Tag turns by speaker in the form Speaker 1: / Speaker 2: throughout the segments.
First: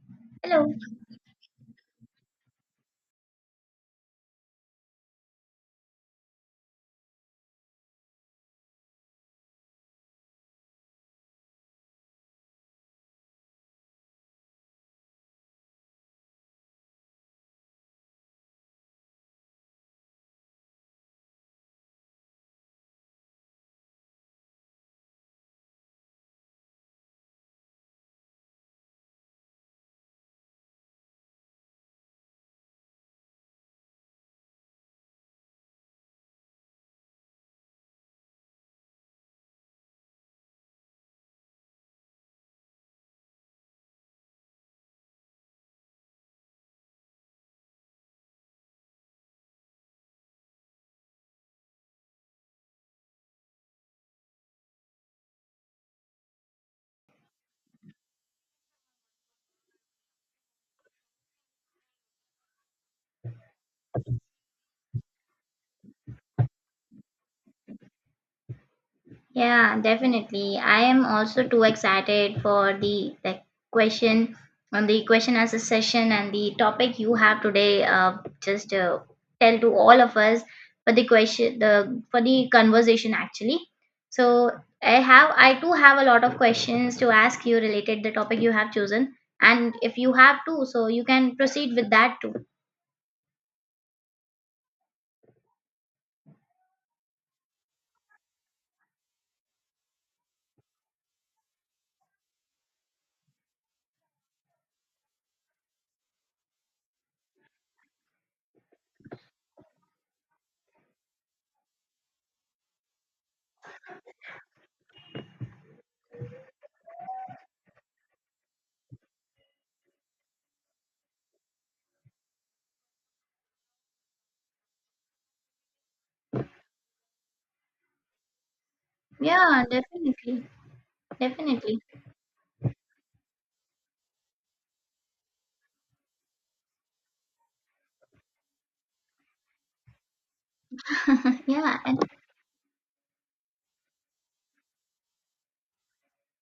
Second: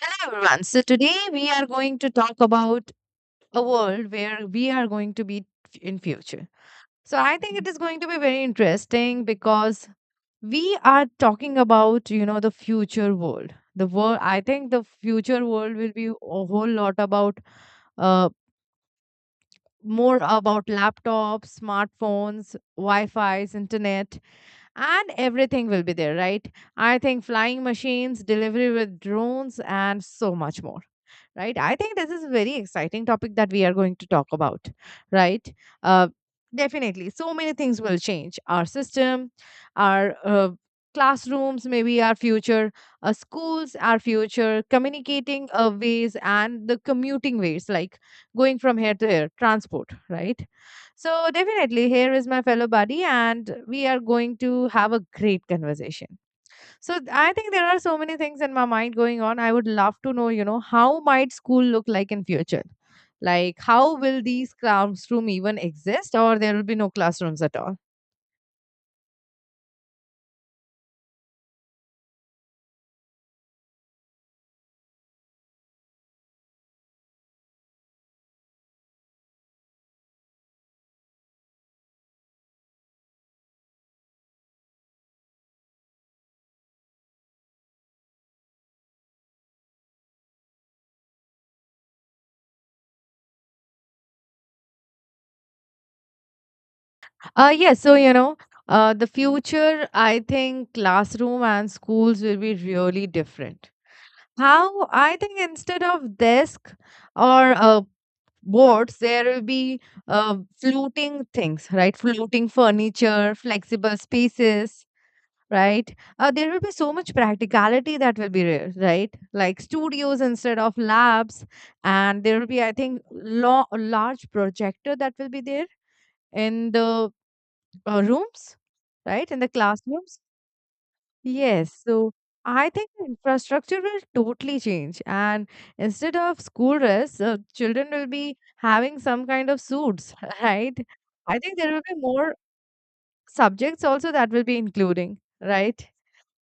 Speaker 1: Hello, everyone.
Speaker 2: Hello.
Speaker 1: So, today we are going to talk about a world where we are going to be in future. So, I think it is going to be very interesting because we are talking about, you know, the future world. The world, I think the future world will be a whole lot about uh, more about laptops, smartphones, Wi-Fi's, internet, and everything will be there, right? I think flying machines, delivery with drones, and so much more. Right. I think this is a very exciting topic that we are going to talk about. Right. Uh, Definitely. So many things will change our system, our classrooms, maybe our future schools, our future communicating ways, and the commuting ways. Like going from here to here, transport, right? So, definitely, here is my fellow buddy, and we are going to have a great conversation. I think there are so many things in my mind going on. I would love to know, you know, how might school look like in future? Like how will these classroom even exist or there will be no classrooms at all?
Speaker 2: Yeah, definitely. I am also too excited for the question on the question as a session and the topic you have today. Just Tell to all of us for the question the for the conversation actually. So I too have a lot of questions to ask you related the topic you have chosen, and if you have too, so you can proceed with that too.
Speaker 1: Yes, so you know, the future, I think classroom and schools will be really different. How I think instead of desk or boards, there will be floating things, right? Floating furniture, flexible spaces, right? There will be so much practicality that will be there, right? Like studios instead of labs, and there will be, I think, a large projector that will be there in the rooms, right? In the
Speaker 2: Yeah,
Speaker 1: classrooms.
Speaker 2: definitely,
Speaker 1: Yes.
Speaker 2: definitely.
Speaker 1: So I think the infrastructure will totally change. And instead of school dress, children will be having some kind of suits, right? I think there
Speaker 2: Yeah,
Speaker 1: will be
Speaker 2: and
Speaker 1: more subjects also that will be including, right?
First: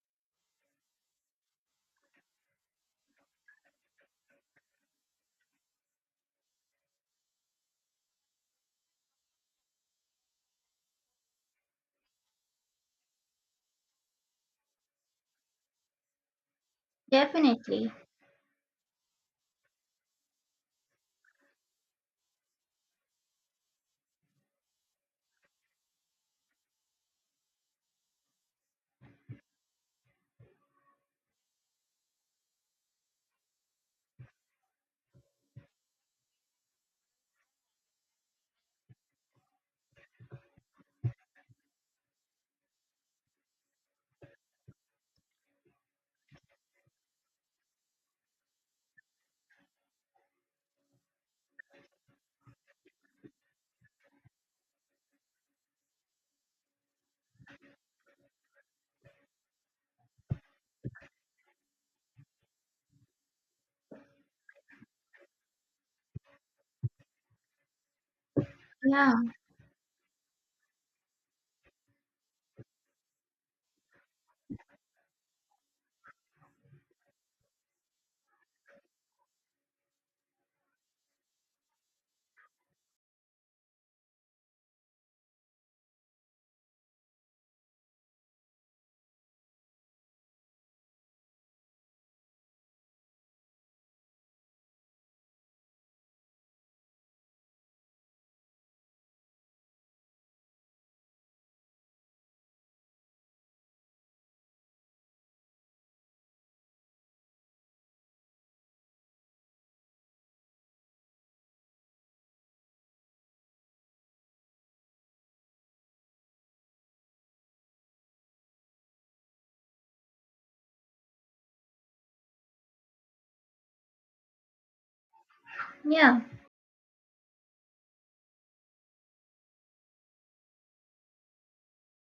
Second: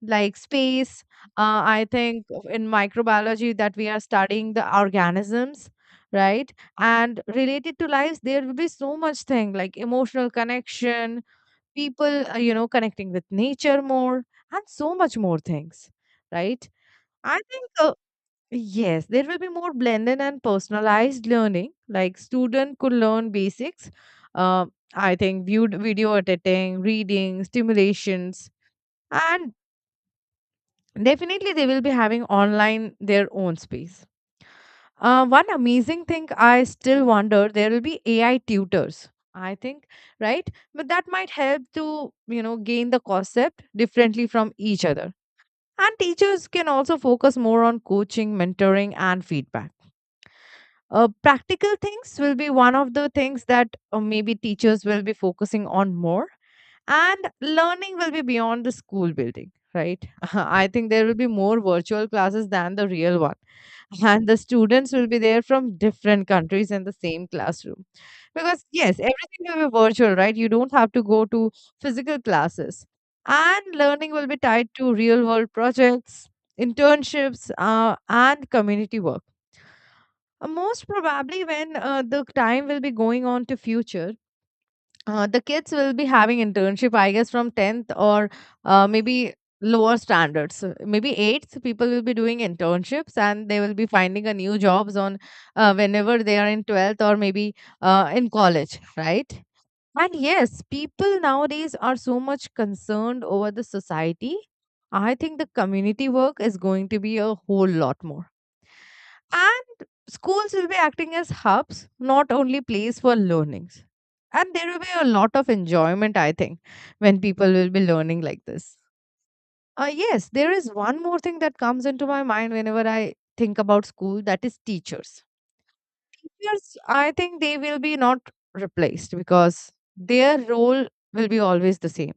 Speaker 1: Like space. I think in microbiology that we are studying the organisms, right? And related to lives, there will be so much thing like emotional connection, people, you know, connecting with nature more, and so much more things, right? I think,
Speaker 2: definitely.
Speaker 1: yes, there will be more blended and personalized learning. Like student could learn basics. Uh, I think viewed video editing, reading, stimulations, and definitely they will be having online their own space. One amazing thing I still wonder there will be AI tutors. I think, right? But that might help to, you know, gain the concept differently from each other. And teachers can also focus more on coaching, mentoring, and feedback. Practical things will be one of the things that maybe teachers will be focusing on more. And learning will be beyond the school building, right? I think there will be more virtual classes than the real one, and the students will be there from different countries in the same classroom, because yes,
Speaker 2: Yeah,
Speaker 1: everything will be virtual, right? You don't have to go to physical classes, and learning will be tied to real world projects, internships, and community work. Most probably when the time will be going on to future, the kids will be having internship, I guess, from 10th or maybe lower standards. So maybe 8th, people will be doing internships and they will be finding a new jobs on, whenever they are in 12th or maybe in college, right? And yes, people nowadays are so much concerned over the society. I think the community work is going to be a whole lot more. And schools will be acting as hubs, not only place for learnings. And there will be a lot of enjoyment, I think, when people will be learning like this. Yes, there is one more thing that comes into my mind whenever I think about school, that is teachers.
Speaker 2: yeah.
Speaker 1: Teachers, I think they will be not replaced because their role will be always the same.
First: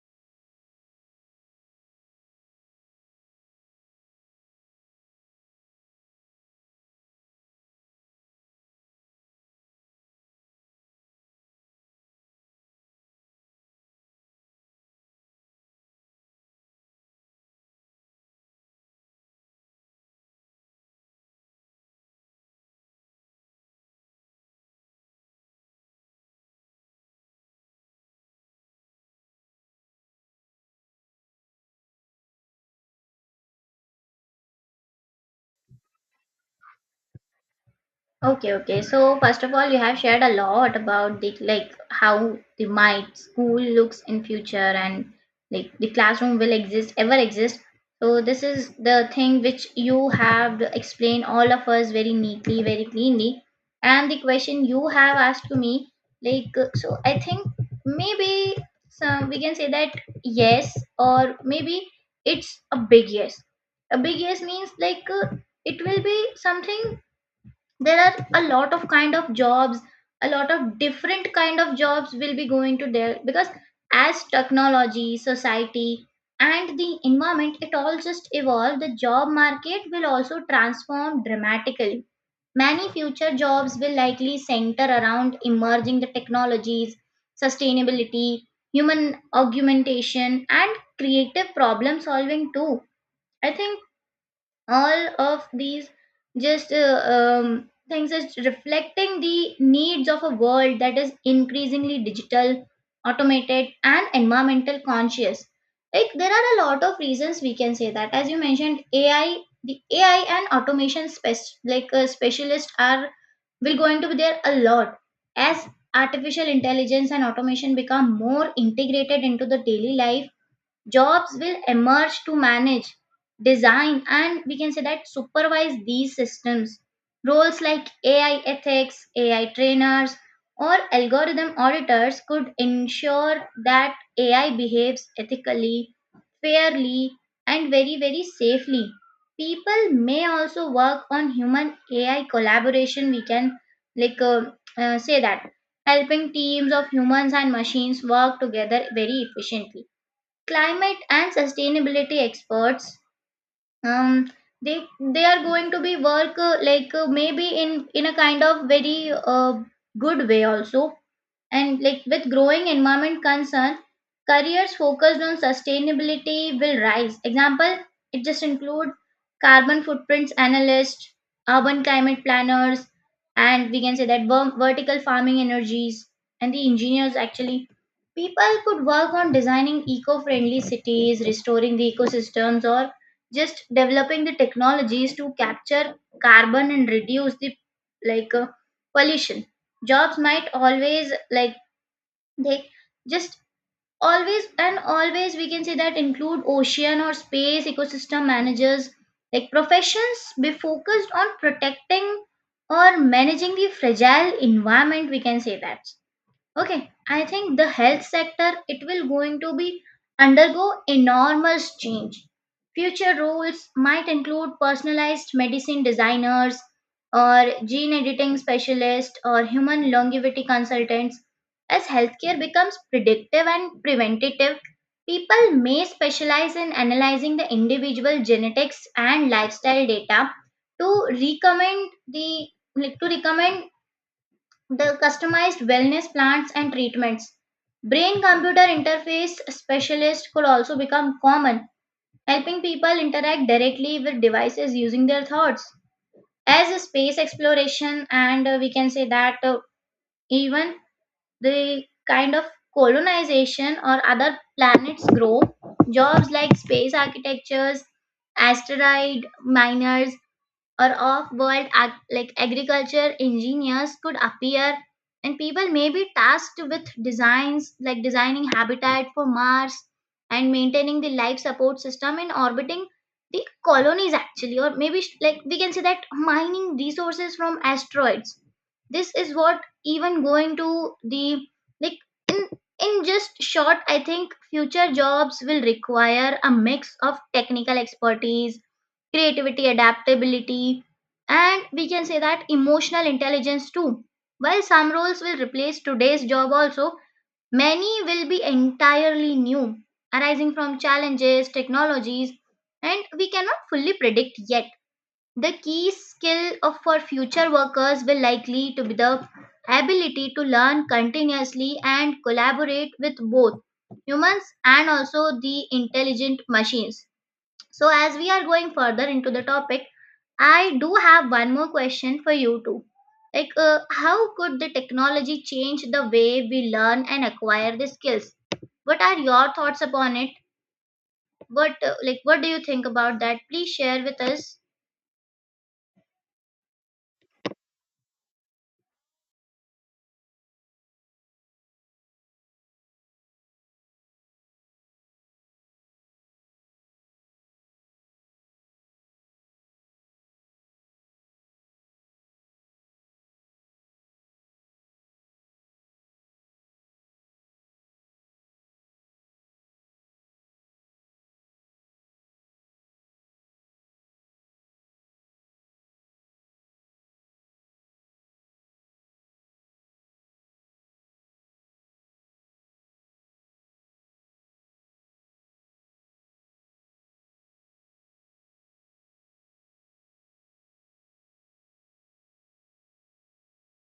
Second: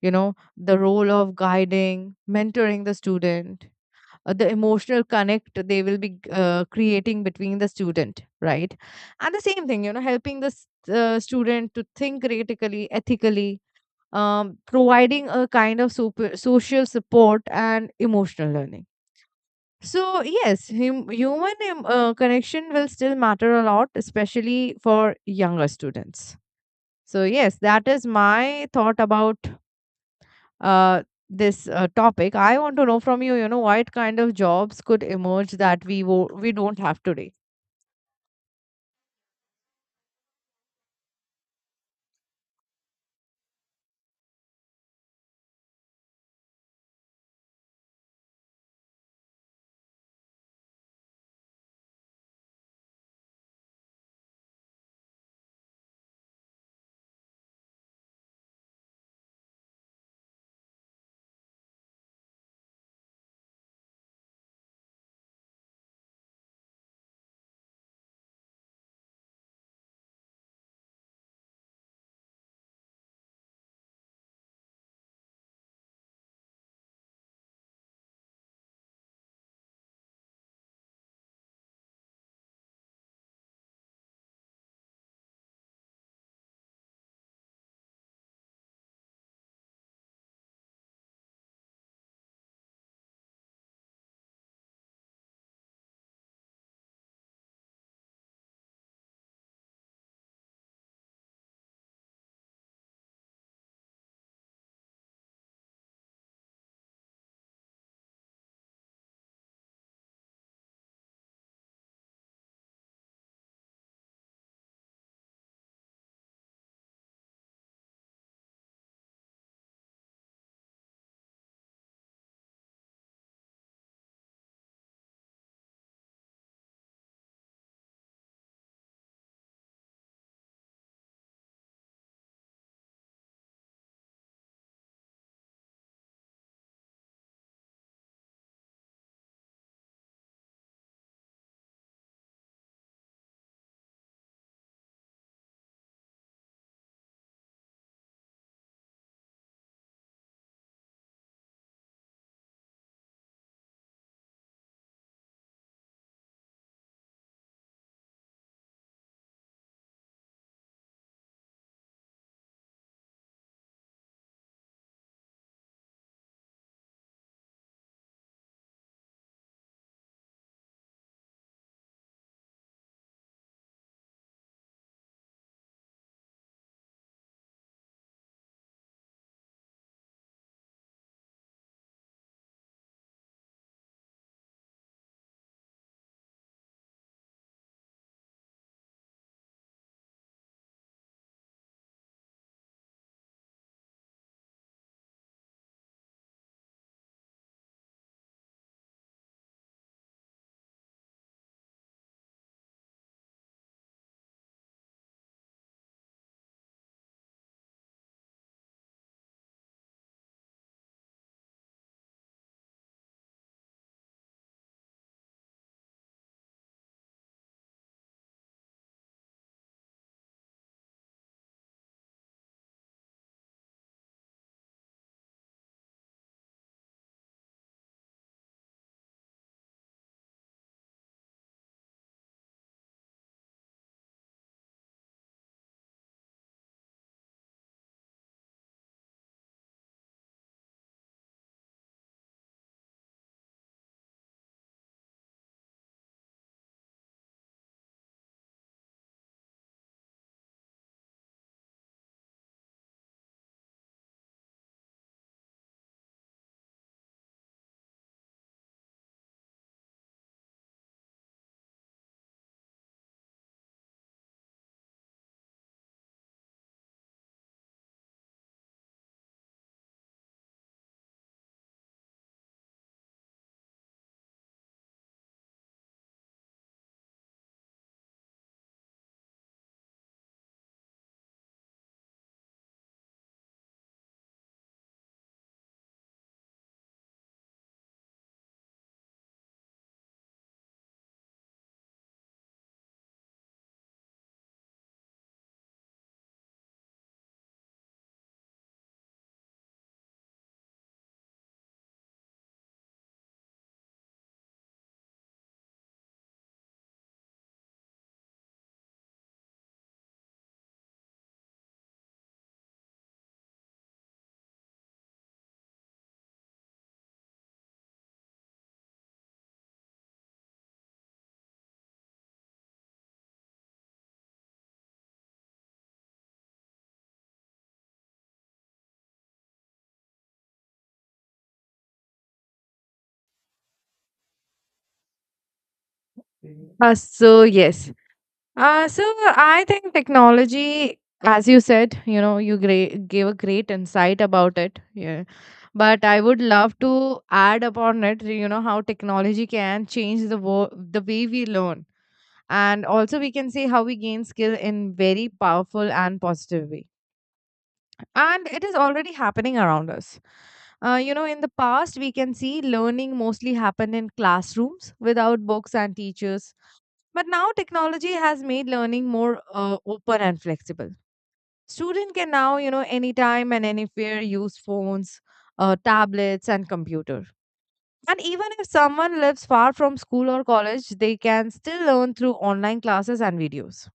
Speaker 1: You know, the role of guiding, mentoring the student, the emotional connect they will be creating between the student, right? And the same thing, you know, helping the student to think critically, ethically, providing a kind of super, social support and emotional learning. So yes, human connection will still matter a lot, especially for younger students. So yes, that is my thought about uh, this topic. I want to know from you, you know, what kind of jobs could emerge that we don't have today.
Speaker 2: Okay, okay. So first of all, you have shared a lot about the like how the my school looks in future and like the classroom will exist ever exist. So this is the thing which you have explained all of us very neatly, very cleanly. And the question you have asked to me, like so, I think maybe some we can say that yes, or maybe it's a big yes. A big yes means like it will be something there are a lot of kind of jobs, a lot of different kind of jobs will be going to there because as technology society and the environment it all just evolve, the job market will also transform dramatically. Many future jobs will likely center around emerging the technologies, sustainability, human augmentation, and creative problem solving too. I think all of these just things is reflecting the needs of a world that is increasingly digital, automated, and environmental conscious. Like there are a lot of reasons we can say that. As you mentioned AI, the AI and automation specialists are will going to be there a lot. As artificial intelligence and automation become more integrated into the daily life, jobs will emerge to manage, design, and we can say that supervise these systems. Roles like AI ethics, AI trainers, or algorithm auditors could ensure that AI behaves ethically, fairly, and very very safely. People may also work on human AI collaboration, we can like uh, say that, helping teams of humans and machines work together very efficiently. Climate and sustainability experts, um, they they are going to be work maybe in a kind of very uh, good way also. And like with growing environment concern, careers focused on sustainability will rise. Example, it just include carbon footprints analysts, urban climate planners, and we can say that vertical farming energies and the engineers actually. People could work on designing eco-friendly cities, restoring the ecosystems, or just developing the technologies to capture carbon and reduce the like uh, pollution. Jobs might always like they just always and always we can say that include ocean or space ecosystem managers, like professions be focused on protecting or managing the fragile environment, we can say that. Okay, I think the health sector it will going to be undergo enormous change. Future roles might include personalized medicine designers, or gene editing specialists, or human longevity consultants. As healthcare becomes predictive and preventative, people may specialize in analyzing the individual genetics and lifestyle data to recommend the like, to recommend the customized wellness plans and treatments. Brain computer interface specialists could also become common, helping people interact directly with devices using their thoughts. As a space exploration, and we can say that even the kind of colonization or other planets grow, jobs like space architectures, asteroid miners, or off-world ag- like agriculture engineers could appear, and people may be tasked with designs like designing habitat for Mars and maintaining the life support system in orbiting the colonies actually, or maybe we can say that mining resources from asteroids. This is what even going to the like in in just short, I think future jobs will require a mix of technical expertise, creativity, adaptability, and we can say that emotional intelligence too. While some roles will replace today's job also, many will be entirely new, arising from challenges, technologies, and we cannot fully predict yet. The key skill of for future workers will likely to be the ability to learn continuously and collaborate with both humans and also the intelligent machines. So, as we are going further into the topic, I do have one more question for you too. Like, how could the technology change the way we learn and acquire the skills? What are your thoughts upon it? What, what do you think about that? Please share with us.
Speaker 1: Uh, so yes, so I think technology, as you said, you know, gave a great insight about it. Yeah. But I would love to add upon it, you know, how technology can change the the way we learn. And also we can see how we gain skill in very powerful and positive way, and it is already happening around us. You know, in the past, we can see learning mostly happened in classrooms without books and teachers. But now technology has made learning more open and flexible. Student can now, you know, anytime and anywhere use phones, tablets, and computer. And even if someone lives far from school or college, they can still learn through online classes and videos.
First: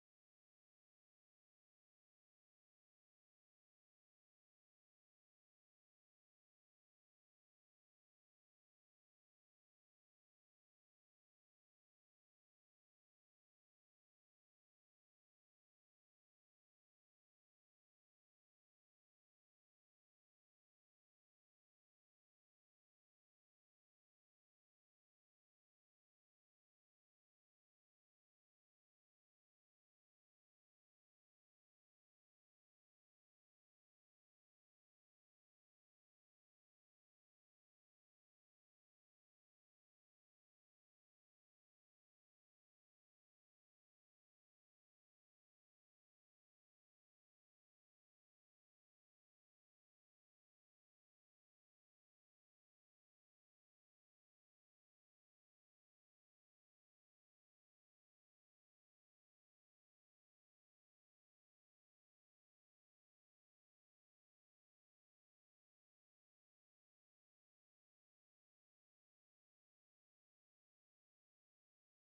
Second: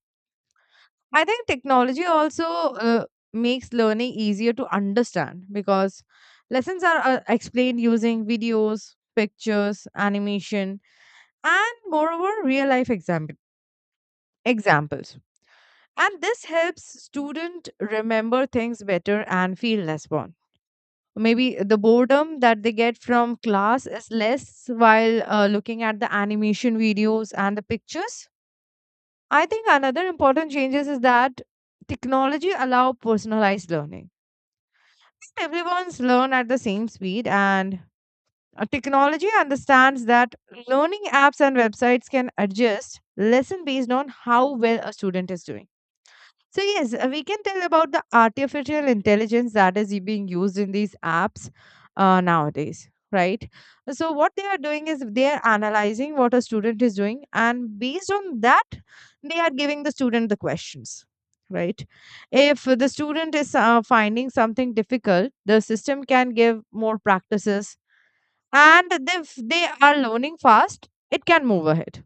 Speaker 1: I think technology also makes learning easier to understand because lessons are explained using videos, pictures, animation, and moreover, real life examples. And this helps student remember things better and feel less bored. Maybe the boredom that they get from class is less while looking at the animation videos and the pictures. I think another important changes is that technology allow personalized learning. Everyone's learn at the same speed, and technology understands that learning apps and websites can adjust lesson based on how well a student is doing. So, yes, we can tell about the artificial intelligence that is being used in these apps nowadays, right? So, what they are doing is they are analyzing what a student is doing, and based on that, they are giving the student the questions, right? If the student is finding something difficult, the system can give more practices, and if they are learning fast, it can move ahead.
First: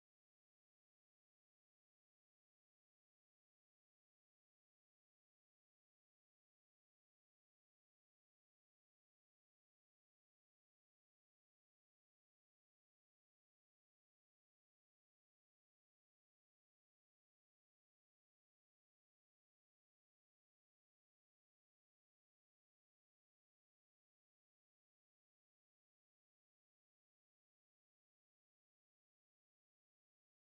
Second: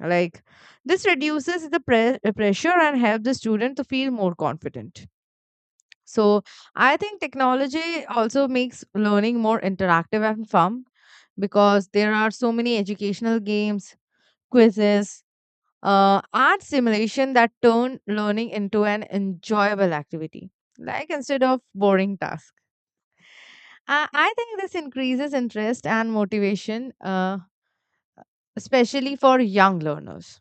Speaker 1: Like this reduces the pressure and help the student to feel more confident. So I think technology also makes learning more interactive and fun because there are so many educational games, quizzes, art simulation that turn learning into an enjoyable activity, like instead of boring task. I think this increases interest and motivation, especially for young learners.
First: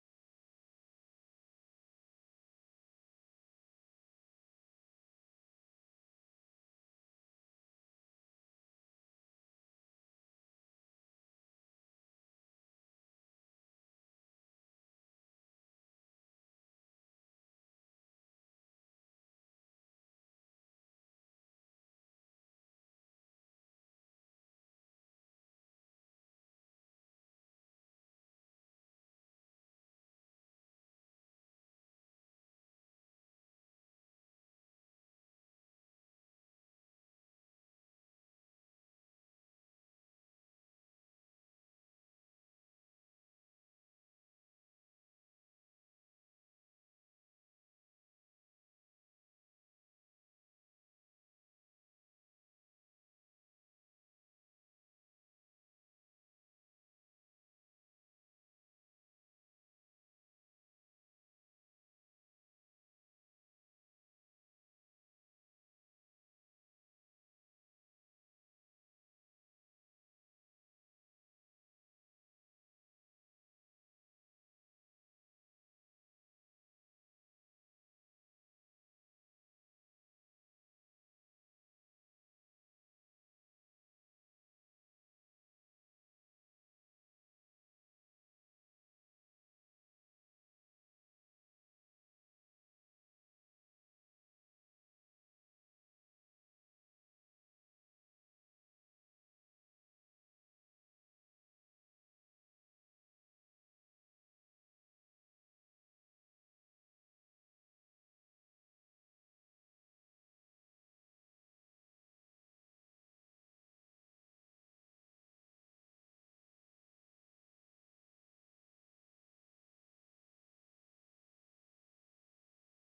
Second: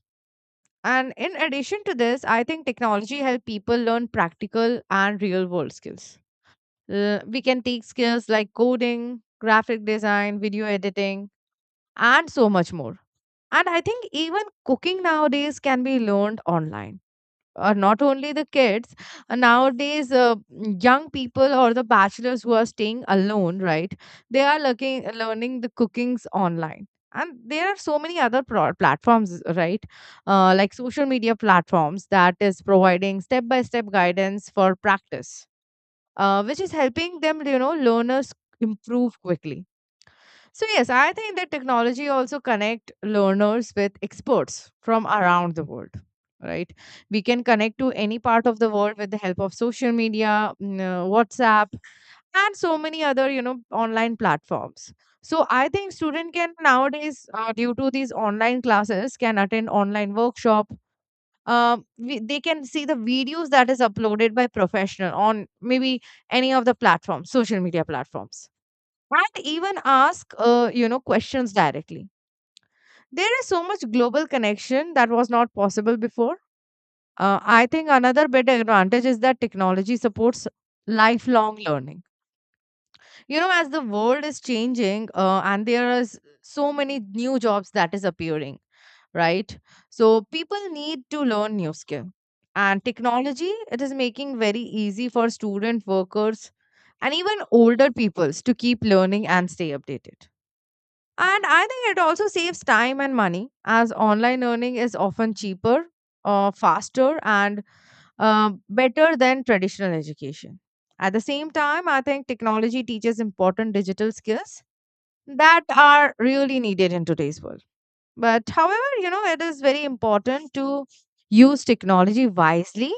Speaker 1: And in addition to this, I think technology help people learn practical and real world skills. We can take skills like coding, graphic design, video editing, and so much more. And I think even cooking nowadays can be learned online, not only the kids. Nowadays, young people or the bachelors who are staying alone, right, they are looking learning the cookings online, and there are so many other platforms, right? Like social media platforms that is providing step by step guidance for practice, which is helping them, you know, learners improve quickly. So yes, I think that technology also connect learners with experts from around the world. Right, we can connect to any part of the world with the help of social media, mm, WhatsApp, and so many other, you know, online platforms. So I think student can nowadays, due to these online classes, can attend online workshop. They can see the videos that is uploaded by professional on maybe any of the platforms, social media platforms, and even ask, you know, questions directly. There is so much global connection that was not possible before. I think another big advantage is that technology supports lifelong learning. You know, as the world is changing, and there is so many new jobs that is appearing, right? So people need to learn new skill, and technology, it is making very easy for student workers and even older peoples to keep learning and stay updated. And I think it also saves time and money, as online earning is often cheaper, faster, and better than traditional education. At the same time, I think technology teaches important digital skills that are really needed in today's world. But however, you know, it is very important to use technology wisely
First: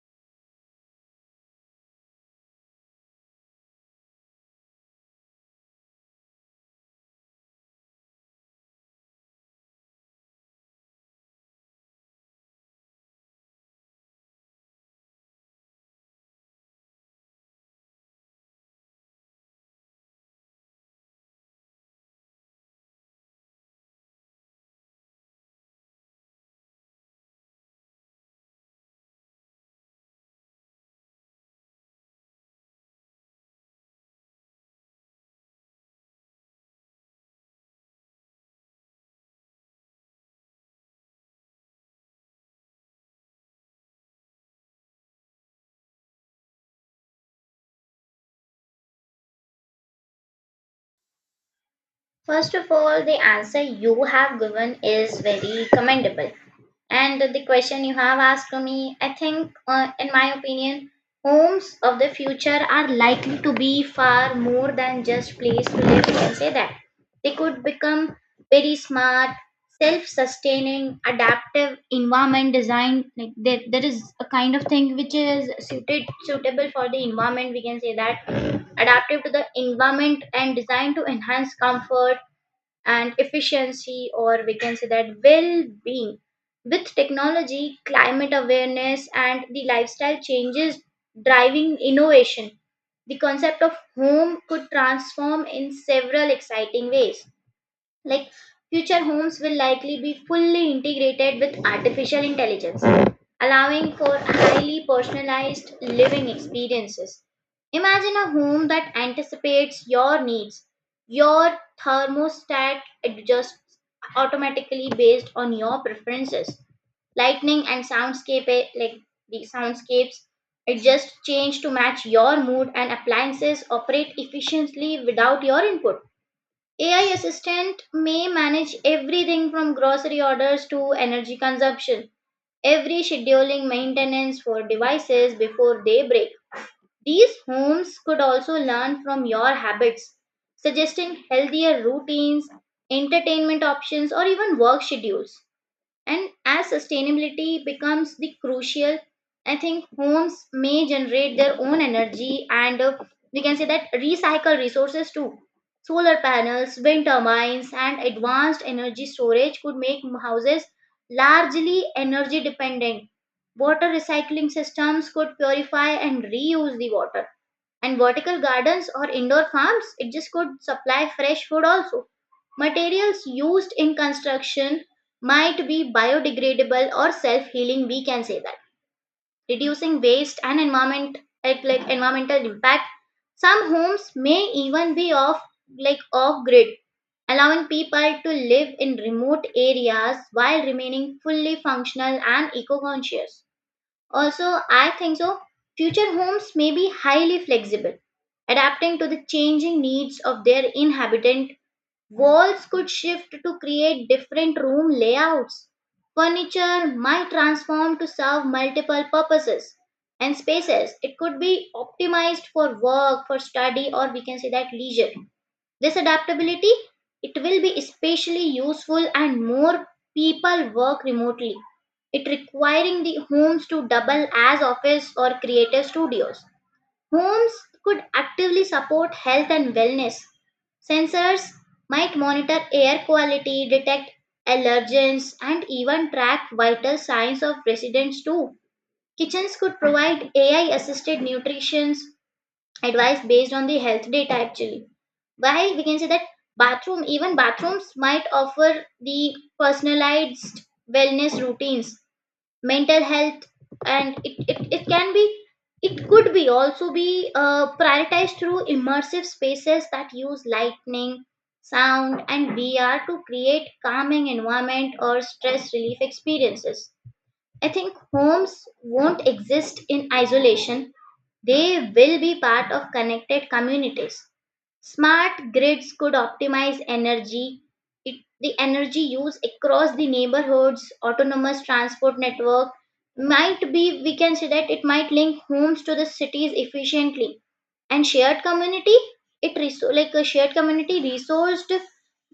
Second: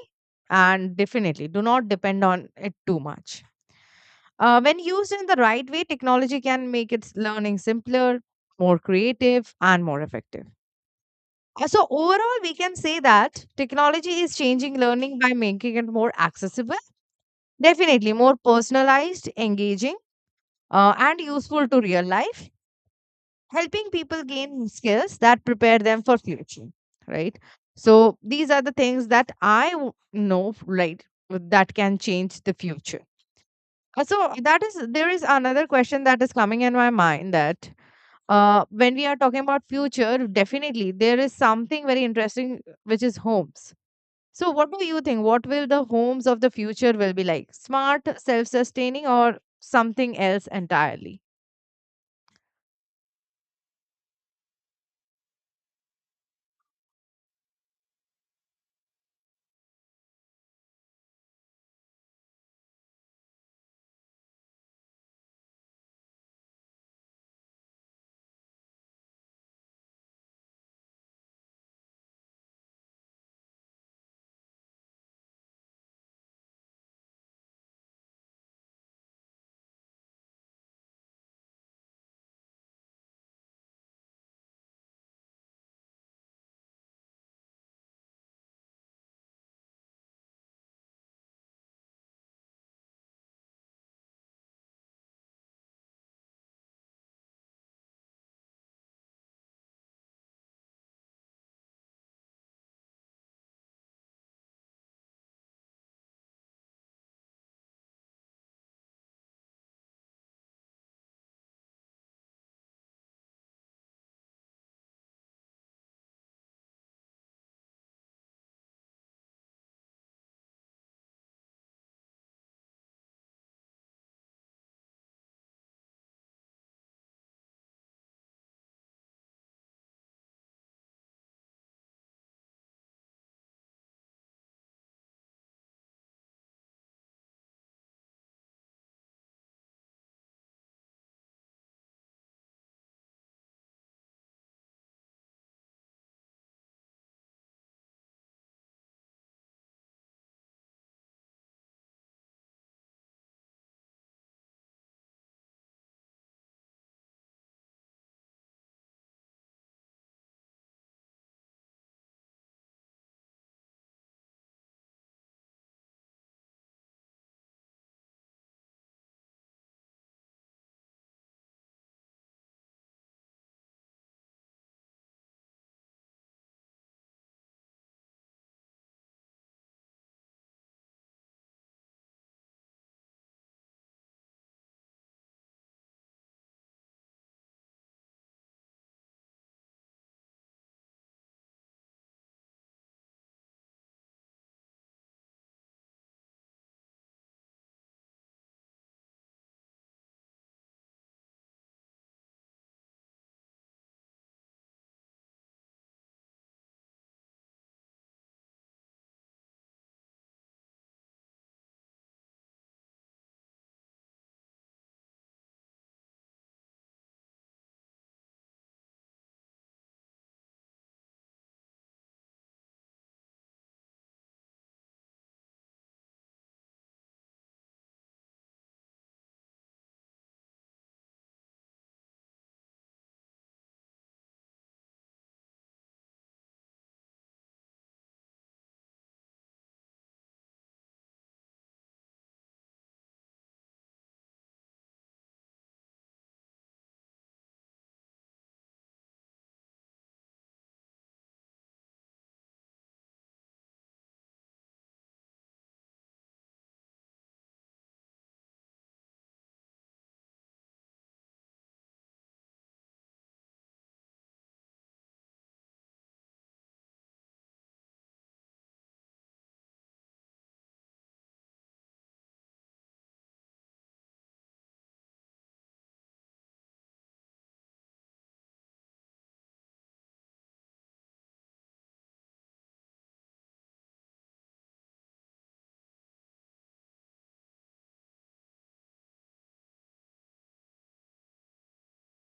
Speaker 1: and definitely do not depend on it too much. When used in the right way, technology can make its learning simpler, more creative, and more effective. So, overall, we can say that technology is changing learning by making it more accessible, definitely more personalized, engaging, and useful to real life, helping people gain skills that prepare them for future. Right. So, these are the things that know, right, that can change the future. So that is There is another question that is coming in my mind that, when we are talking about future, definitely there is something very interesting which is homes. So what do you think? What will the homes of the future will be like? Smart, self-sustaining, or something else entirely?
Speaker 2: First of all, the answer you have given is very commendable. And the question you have asked to me, I think, in my opinion, homes of the future are likely to be far more than just place to live. We can say that they could become very smart, self-sustaining, adaptive environment design. Like there is a kind of thing which is suited suitable for the environment. We can say that adaptive to the environment and designed to enhance comfort and efficiency, or we can say that well being. With technology, climate awareness, and the lifestyle changes driving innovation, the concept of home could transform in several exciting ways. Like future homes will likely be fully integrated with artificial intelligence, allowing for highly personalized living experiences. Imagine a home that anticipates your needs. Your thermostat adjusts automatically based on your preferences. Lighting and soundscape eh, like the soundscapes adjust change to match your mood, and appliances operate efficiently without your input. AI assistant may manage everything from grocery orders to energy consumption, every scheduling maintenance for devices before they break. These homes could also learn from your habits, suggesting healthier routines, entertainment options, or even work schedules. And as sustainability becomes the crucial, I think homes may generate their own energy and we can say that recycle resources too. Solar panels, wind turbines, and advanced energy storage could make houses largely energy dependent. Water recycling systems could purify and reuse the water. And vertical gardens or indoor farms, it just could supply fresh food also. Materials used in construction might be biodegradable or self-healing, we can say that. Reducing waste and environment at like environmental impact. Some homes may even be off grid, allowing people to live in remote areas while remaining fully functional and eco-conscious. Also, I think so. Future homes may be highly flexible, adapting to the changing needs of their inhabitant. Walls could shift to create different room layouts. Furniture might transform to serve multiple purposes and spaces. It could be optimized for work, for study, or we can say that leisure. This adaptability it will be especially useful and more people work remotely. It requiring the homes to double as office or creative studios. Homes could actively support health and wellness. Sensors might monitor air quality, detect allergens, and even track vital signs of residents too. Kitchens could provide AI assisted nutrition advice based on the health data actually. While we can say that even bathrooms might offer the personalized wellness routines, mental health, and it can be it could be also be prioritized through immersive spaces that use lightning, sound, and VR to create calming environment or stress relief experiences. I think homes won't exist in isolation, they will be part of connected communities. Smart grids could optimize energy, it, the energy use across the neighborhoods. Autonomous transport network might be, we can say that it might link homes to the cities efficiently. And shared community it reso- like a shared community resourced,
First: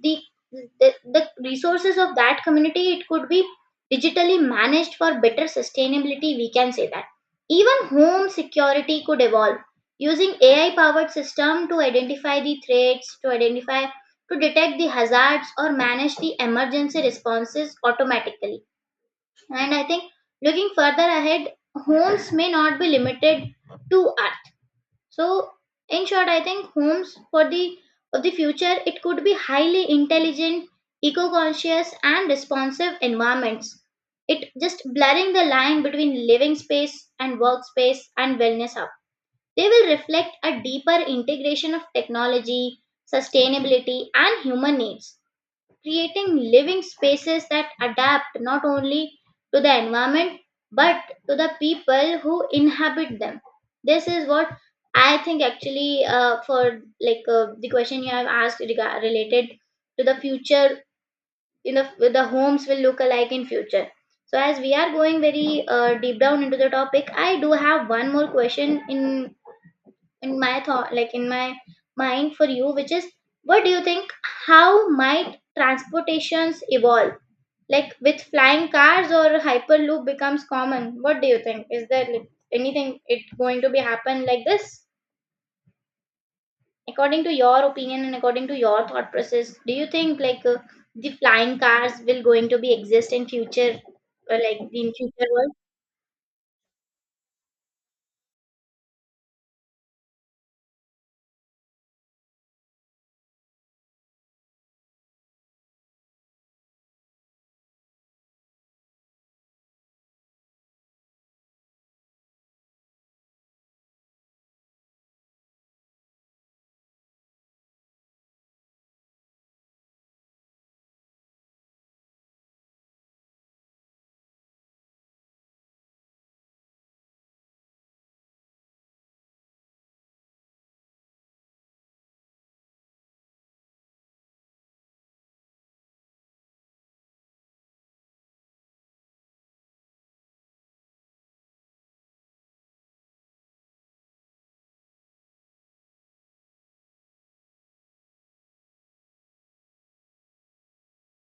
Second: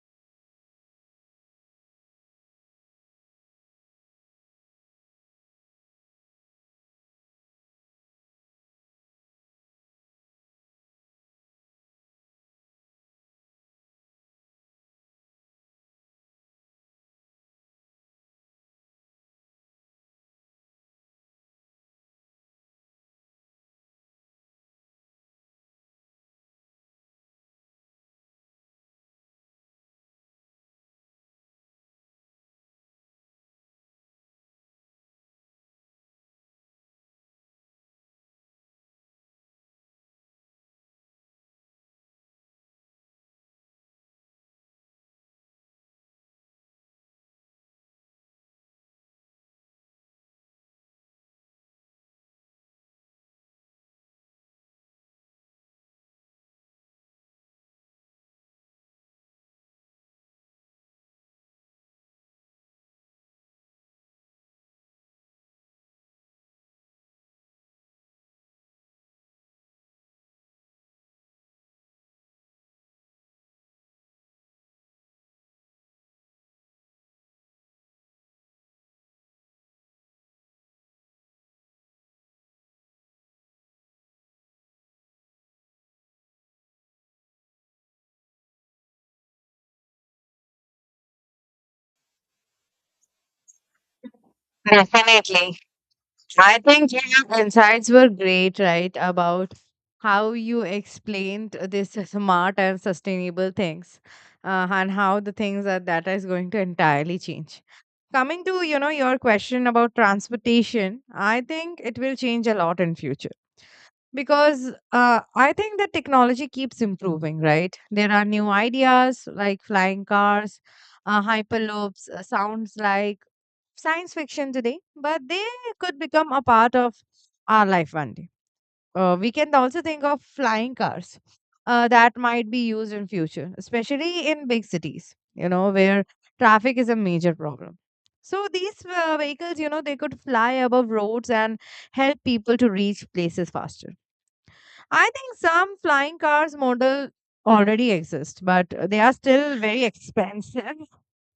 Speaker 2: the, the resources of that community it could be digitally managed for better sustainability, we can say that. Even home security could evolve, using AI powered system to identify the threats, to identify to detect the hazards, or manage the emergency responses automatically. And I think looking further ahead, homes may not be limited to so, in short, I think homes for the of the future it could be highly intelligent, eco-conscious, and responsive environments. It just blurring the line between living space and workspace and wellness hub. They will reflect a deeper integration of technology, sustainability, and human needs, creating living spaces that adapt not only to the environment but to the people who inhabit them. This is what I think actually for like the question you have asked related to the future, you know, with the homes will look alike in future. So as we are going very deep down into the topic, I do have one more question in my thought, like in my mind, for you, which is what do you think, how might transportations evolve, like with flying cars or hyperloop becomes common? What do you think, is there like, anything it going to be happen like this according to your opinion and according to your thought process? Do you think like the flying cars will going to be exist in future or like in future world?
Speaker 1: Definitely. I think your insights were great, right? About how you explained this smart and sustainable things, and how the things that is going to entirely change. Coming to, you know, your question about transportation, I think it will change a lot in future because, I think that technology keeps improving, right? There are new ideas like flying cars, hyperloops, sounds like science fiction today, but they could become a part of our life one day. We can also think of flying cars that might be used in future, especially in big cities, you know, where traffic is a major problem. So these, vehicles, you know, they could fly above roads and help people to reach places faster. I think some flying cars model already exist, but they are still very expensive.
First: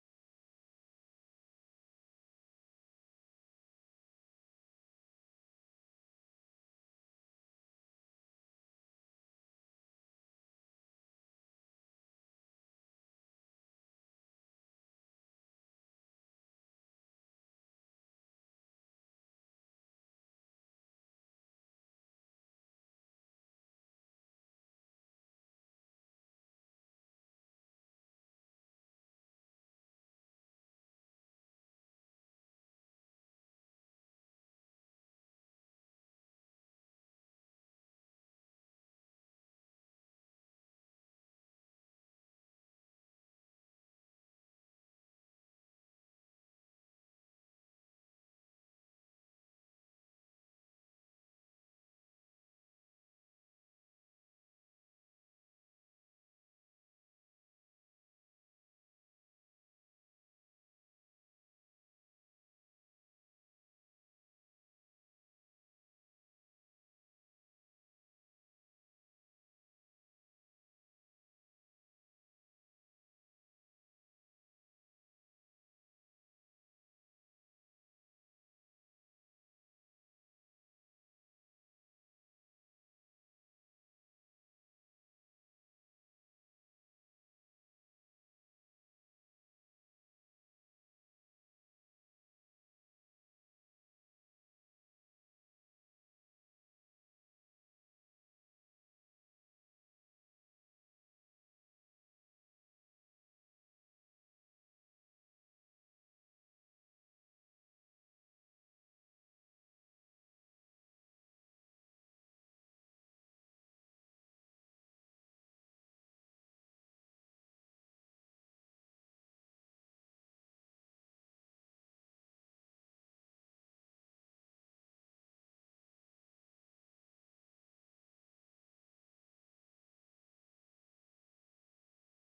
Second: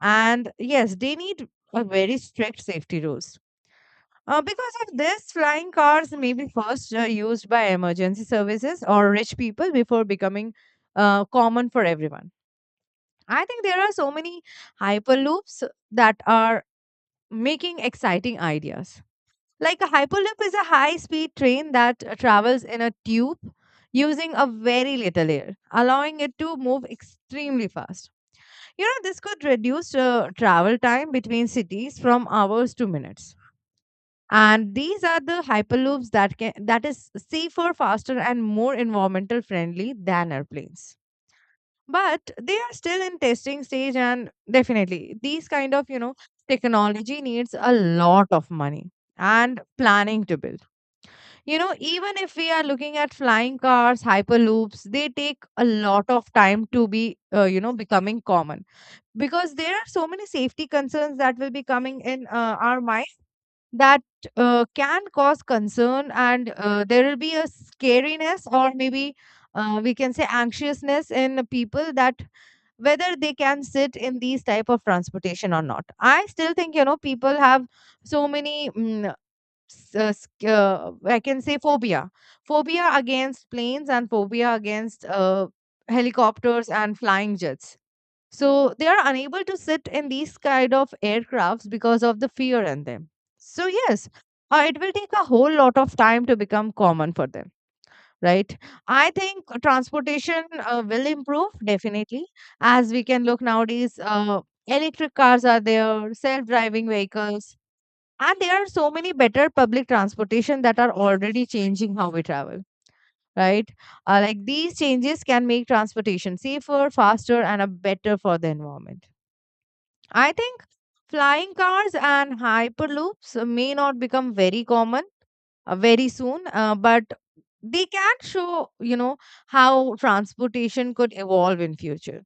Speaker 1: And yes, they need a very strict safety rules, because of this, flying cars may be first, used by emergency services or rich people before becoming common for everyone. I think there are so many hyperloops that are making exciting ideas. Like a hyperloop is a high speed train that, travels in a tube using a very little air, allowing it to move extremely fast. You know, this could reduce travel time between cities from hours to minutes, and these are the hyperloops that can, that is safer, faster, and more environmental friendly than airplanes, but they are still in testing stage. And definitely these kind of, you know, technology needs a lot of money and planning to build. You know, even if we are looking at flying cars, hyperloops, they take a lot of time to be, you know, becoming common, because there are so many safety concerns that will be coming in, our mind that, can cause concern. And, there will be a scariness, or maybe, we can say anxiousness in people, that whether they can sit in these type of transportation or not. I still think, you know, people have so many I can say phobia, phobia against planes, and phobia against, helicopters and flying jets, so they are unable to sit in these kind of aircrafts because of the fear in them. So yes, it will take a whole lot of time to become common for them, right? I think transportation will improve definitely, as we can look nowadays. Electric cars are there, self-driving vehicles, and there are so many better public transportation that are already changing how we travel, right? Like these changes can make transportation safer, faster, and a better for the environment. I think flying cars and hyperloops may not become very common very soon, but they can show, you know, how transportation could evolve in future.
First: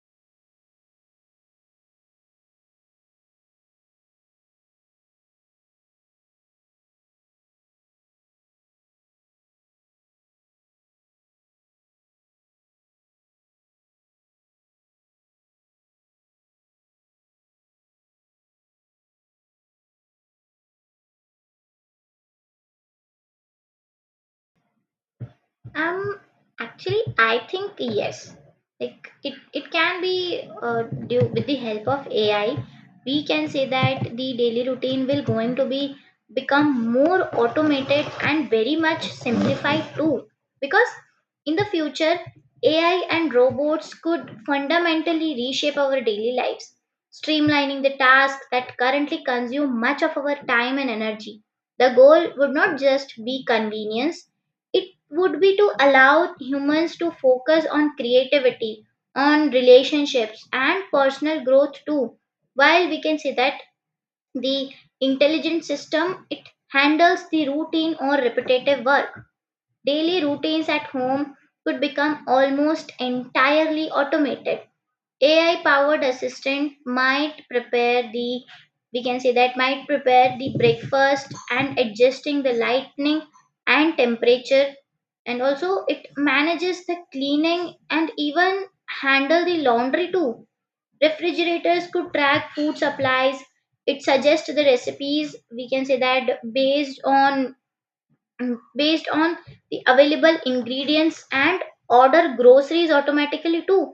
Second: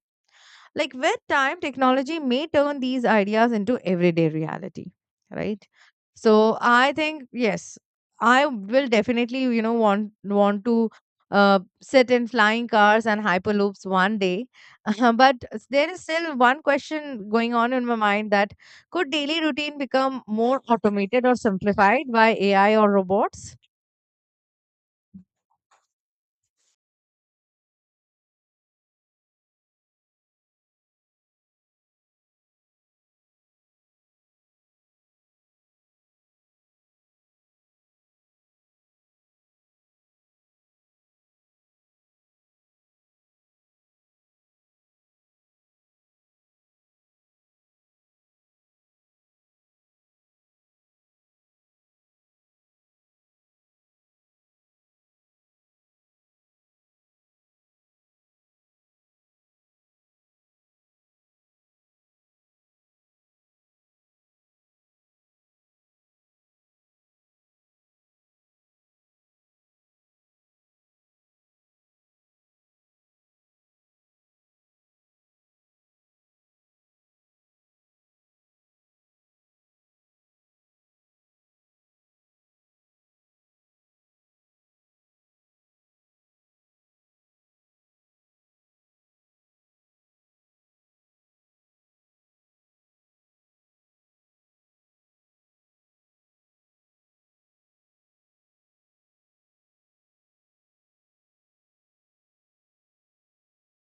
Speaker 1: Like with time, technology may turn these ideas into everyday reality, right? So I think yes, I will definitely, you know, want to, sit in flying cars and hyperloops one day, but there is still one question going on in my mind that could daily routine become more automated or simplified by AI or robots?
Speaker 2: Um, Actually, I think yes. Like it can be due with the help of AI. We can say that the daily routine will going to be become more automated and very much simplified too. Because in the future, AI and robots could fundamentally reshape our daily lives, streamlining the tasks that currently consume much of our time and energy. The goal would not just be convenience, it would be to allow humans to focus on creativity, on relationships, and personal growth too. While we can say that the intelligent system it handles the routine or repetitive work. Daily routines at home could become almost entirely automated. AI powered assistant might prepare the, we can say that, might prepare the breakfast and adjusting the lighting and temperature, and also it manages the cleaning and even handle the laundry too. Refrigerators could track food supplies, it suggests the recipes, we can say that, based on based on the available ingredients and order groceries automatically too.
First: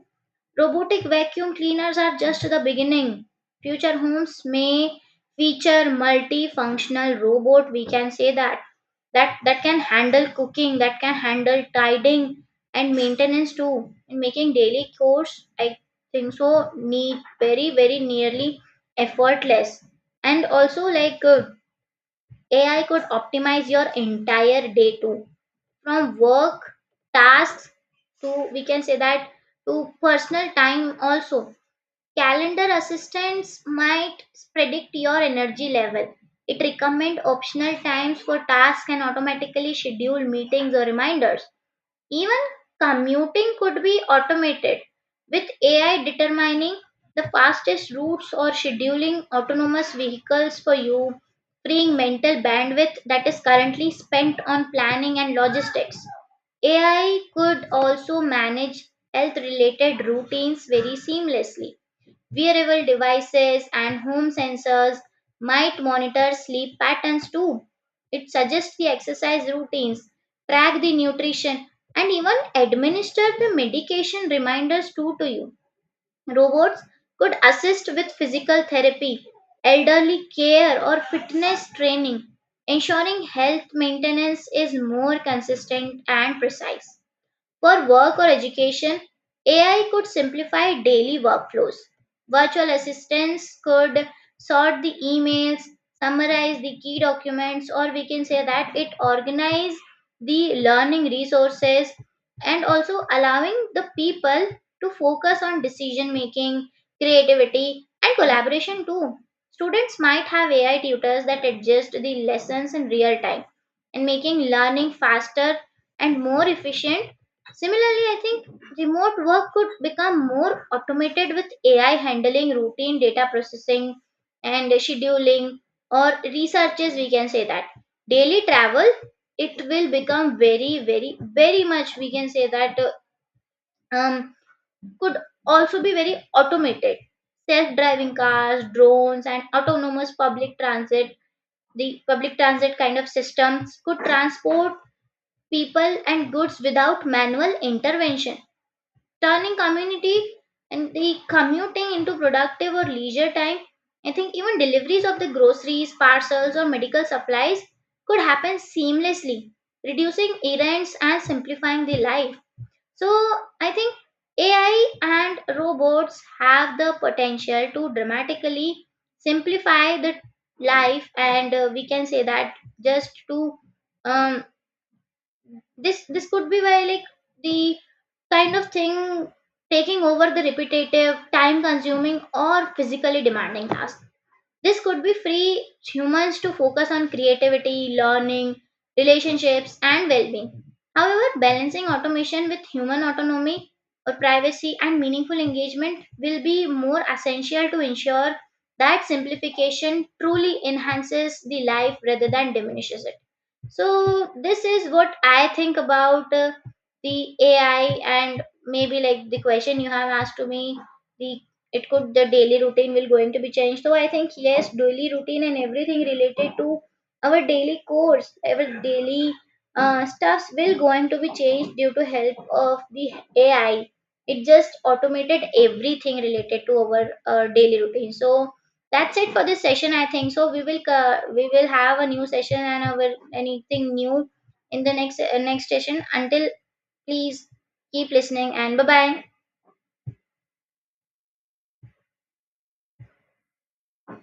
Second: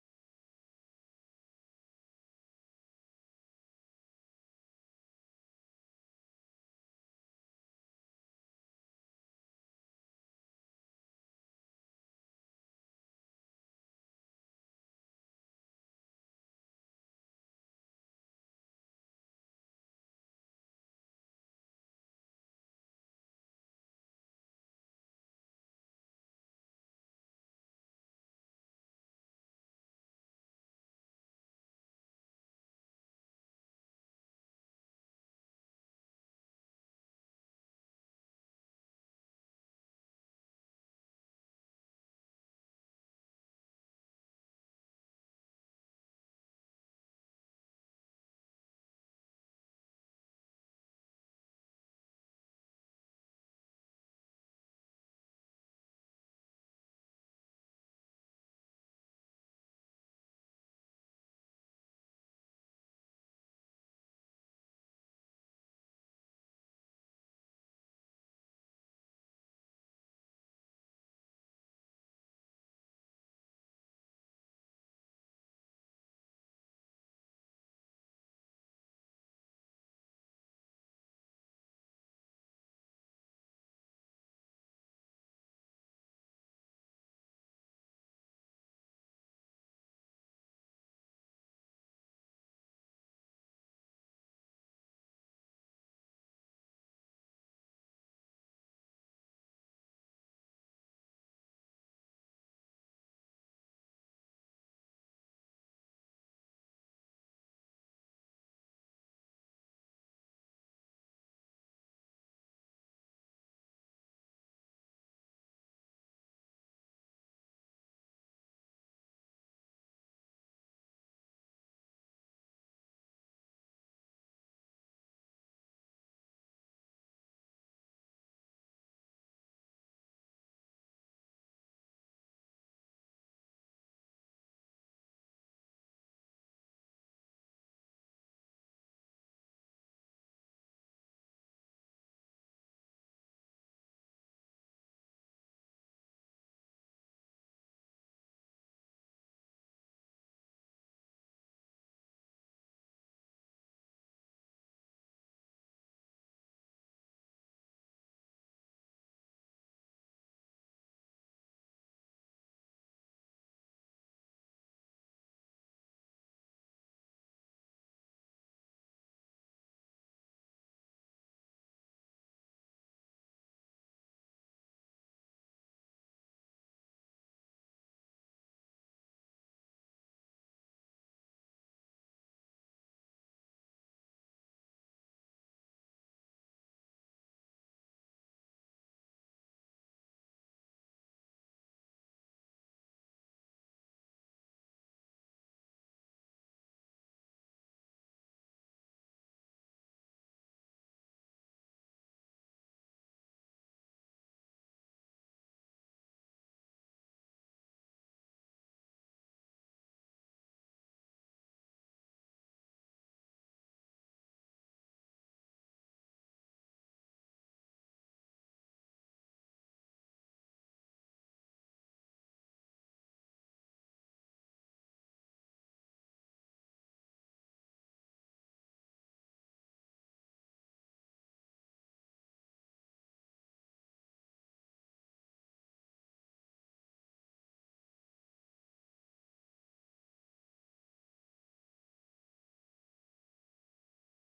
Speaker 2: Robotic vacuum cleaners are just the beginning. Future homes may feature multifunctional robot, we can say that that can handle cooking, that can handle tidying and maintenance too, and making daily chores, I think so, need very very nearly effortless. And also like AI could optimize your entire day too, from work tasks to, we can say that, to personal time also. Calendar assistance might predict your energy level. It recommends optional times for tasks and automatically schedule meetings or reminders. Even commuting could be automated with AI determining the fastest routes or scheduling autonomous vehicles for you, freeing mental bandwidth that is currently spent on planning and logistics. AI could also manage health related routines very seamlessly. Wearable devices and home sensors might monitor sleep patterns too. It suggests the exercise routines, track the nutrition, and even administer the medication reminders too to you. Robots could assist with physical therapy, elderly care, or fitness training, ensuring health maintenance is more consistent and precise. For work or education, AI could simplify daily workflows. Virtual assistants could sort the emails, summarize the key documents, or we can say that it organize the learning resources, and also allowing the people to focus on decision making, creativity, and collaboration too. Students might have AI tutors that adjust the lessons in real time and making learning faster and more efficient. Similarly, I think remote work could become more automated with AI handling routine data processing and scheduling or researches, we can say that. Daily travel, it will become very, very, very much, we can say that, um, could also be very automated. Self driving cars, drones, and autonomous public transit, the public transit kind of systems could transport people and goods without manual intervention, turning community and the commuting into productive or leisure time. I think even deliveries of the groceries, parcels, or medical supplies could happen seamlessly, reducing errands and simplifying the life. So, I think AI and robots have the potential to dramatically simplify the life, and we can say that, just to um, this could be why, like, the kind of thing taking over the repetitive time consuming or physically demanding tasks, this could be free humans to focus on creativity, learning, relationships, and well-being. However, balancing automation with human autonomy or privacy and meaningful engagement will be more essential to ensure that simplification truly enhances the life rather than diminishes it. So this is what I think about the AI. And maybe like the question you have asked to me, the, it could, the daily routine will going to be changed. So I think yes, daily routine and everything related to our daily course, our daily stuffs will going to be changed due to help of the AI. It just automated everything related to our daily routine. So that's it for this session. I think so we will have a new session, and I will anything new in the next next session. Until, please keep listening, and bye bye.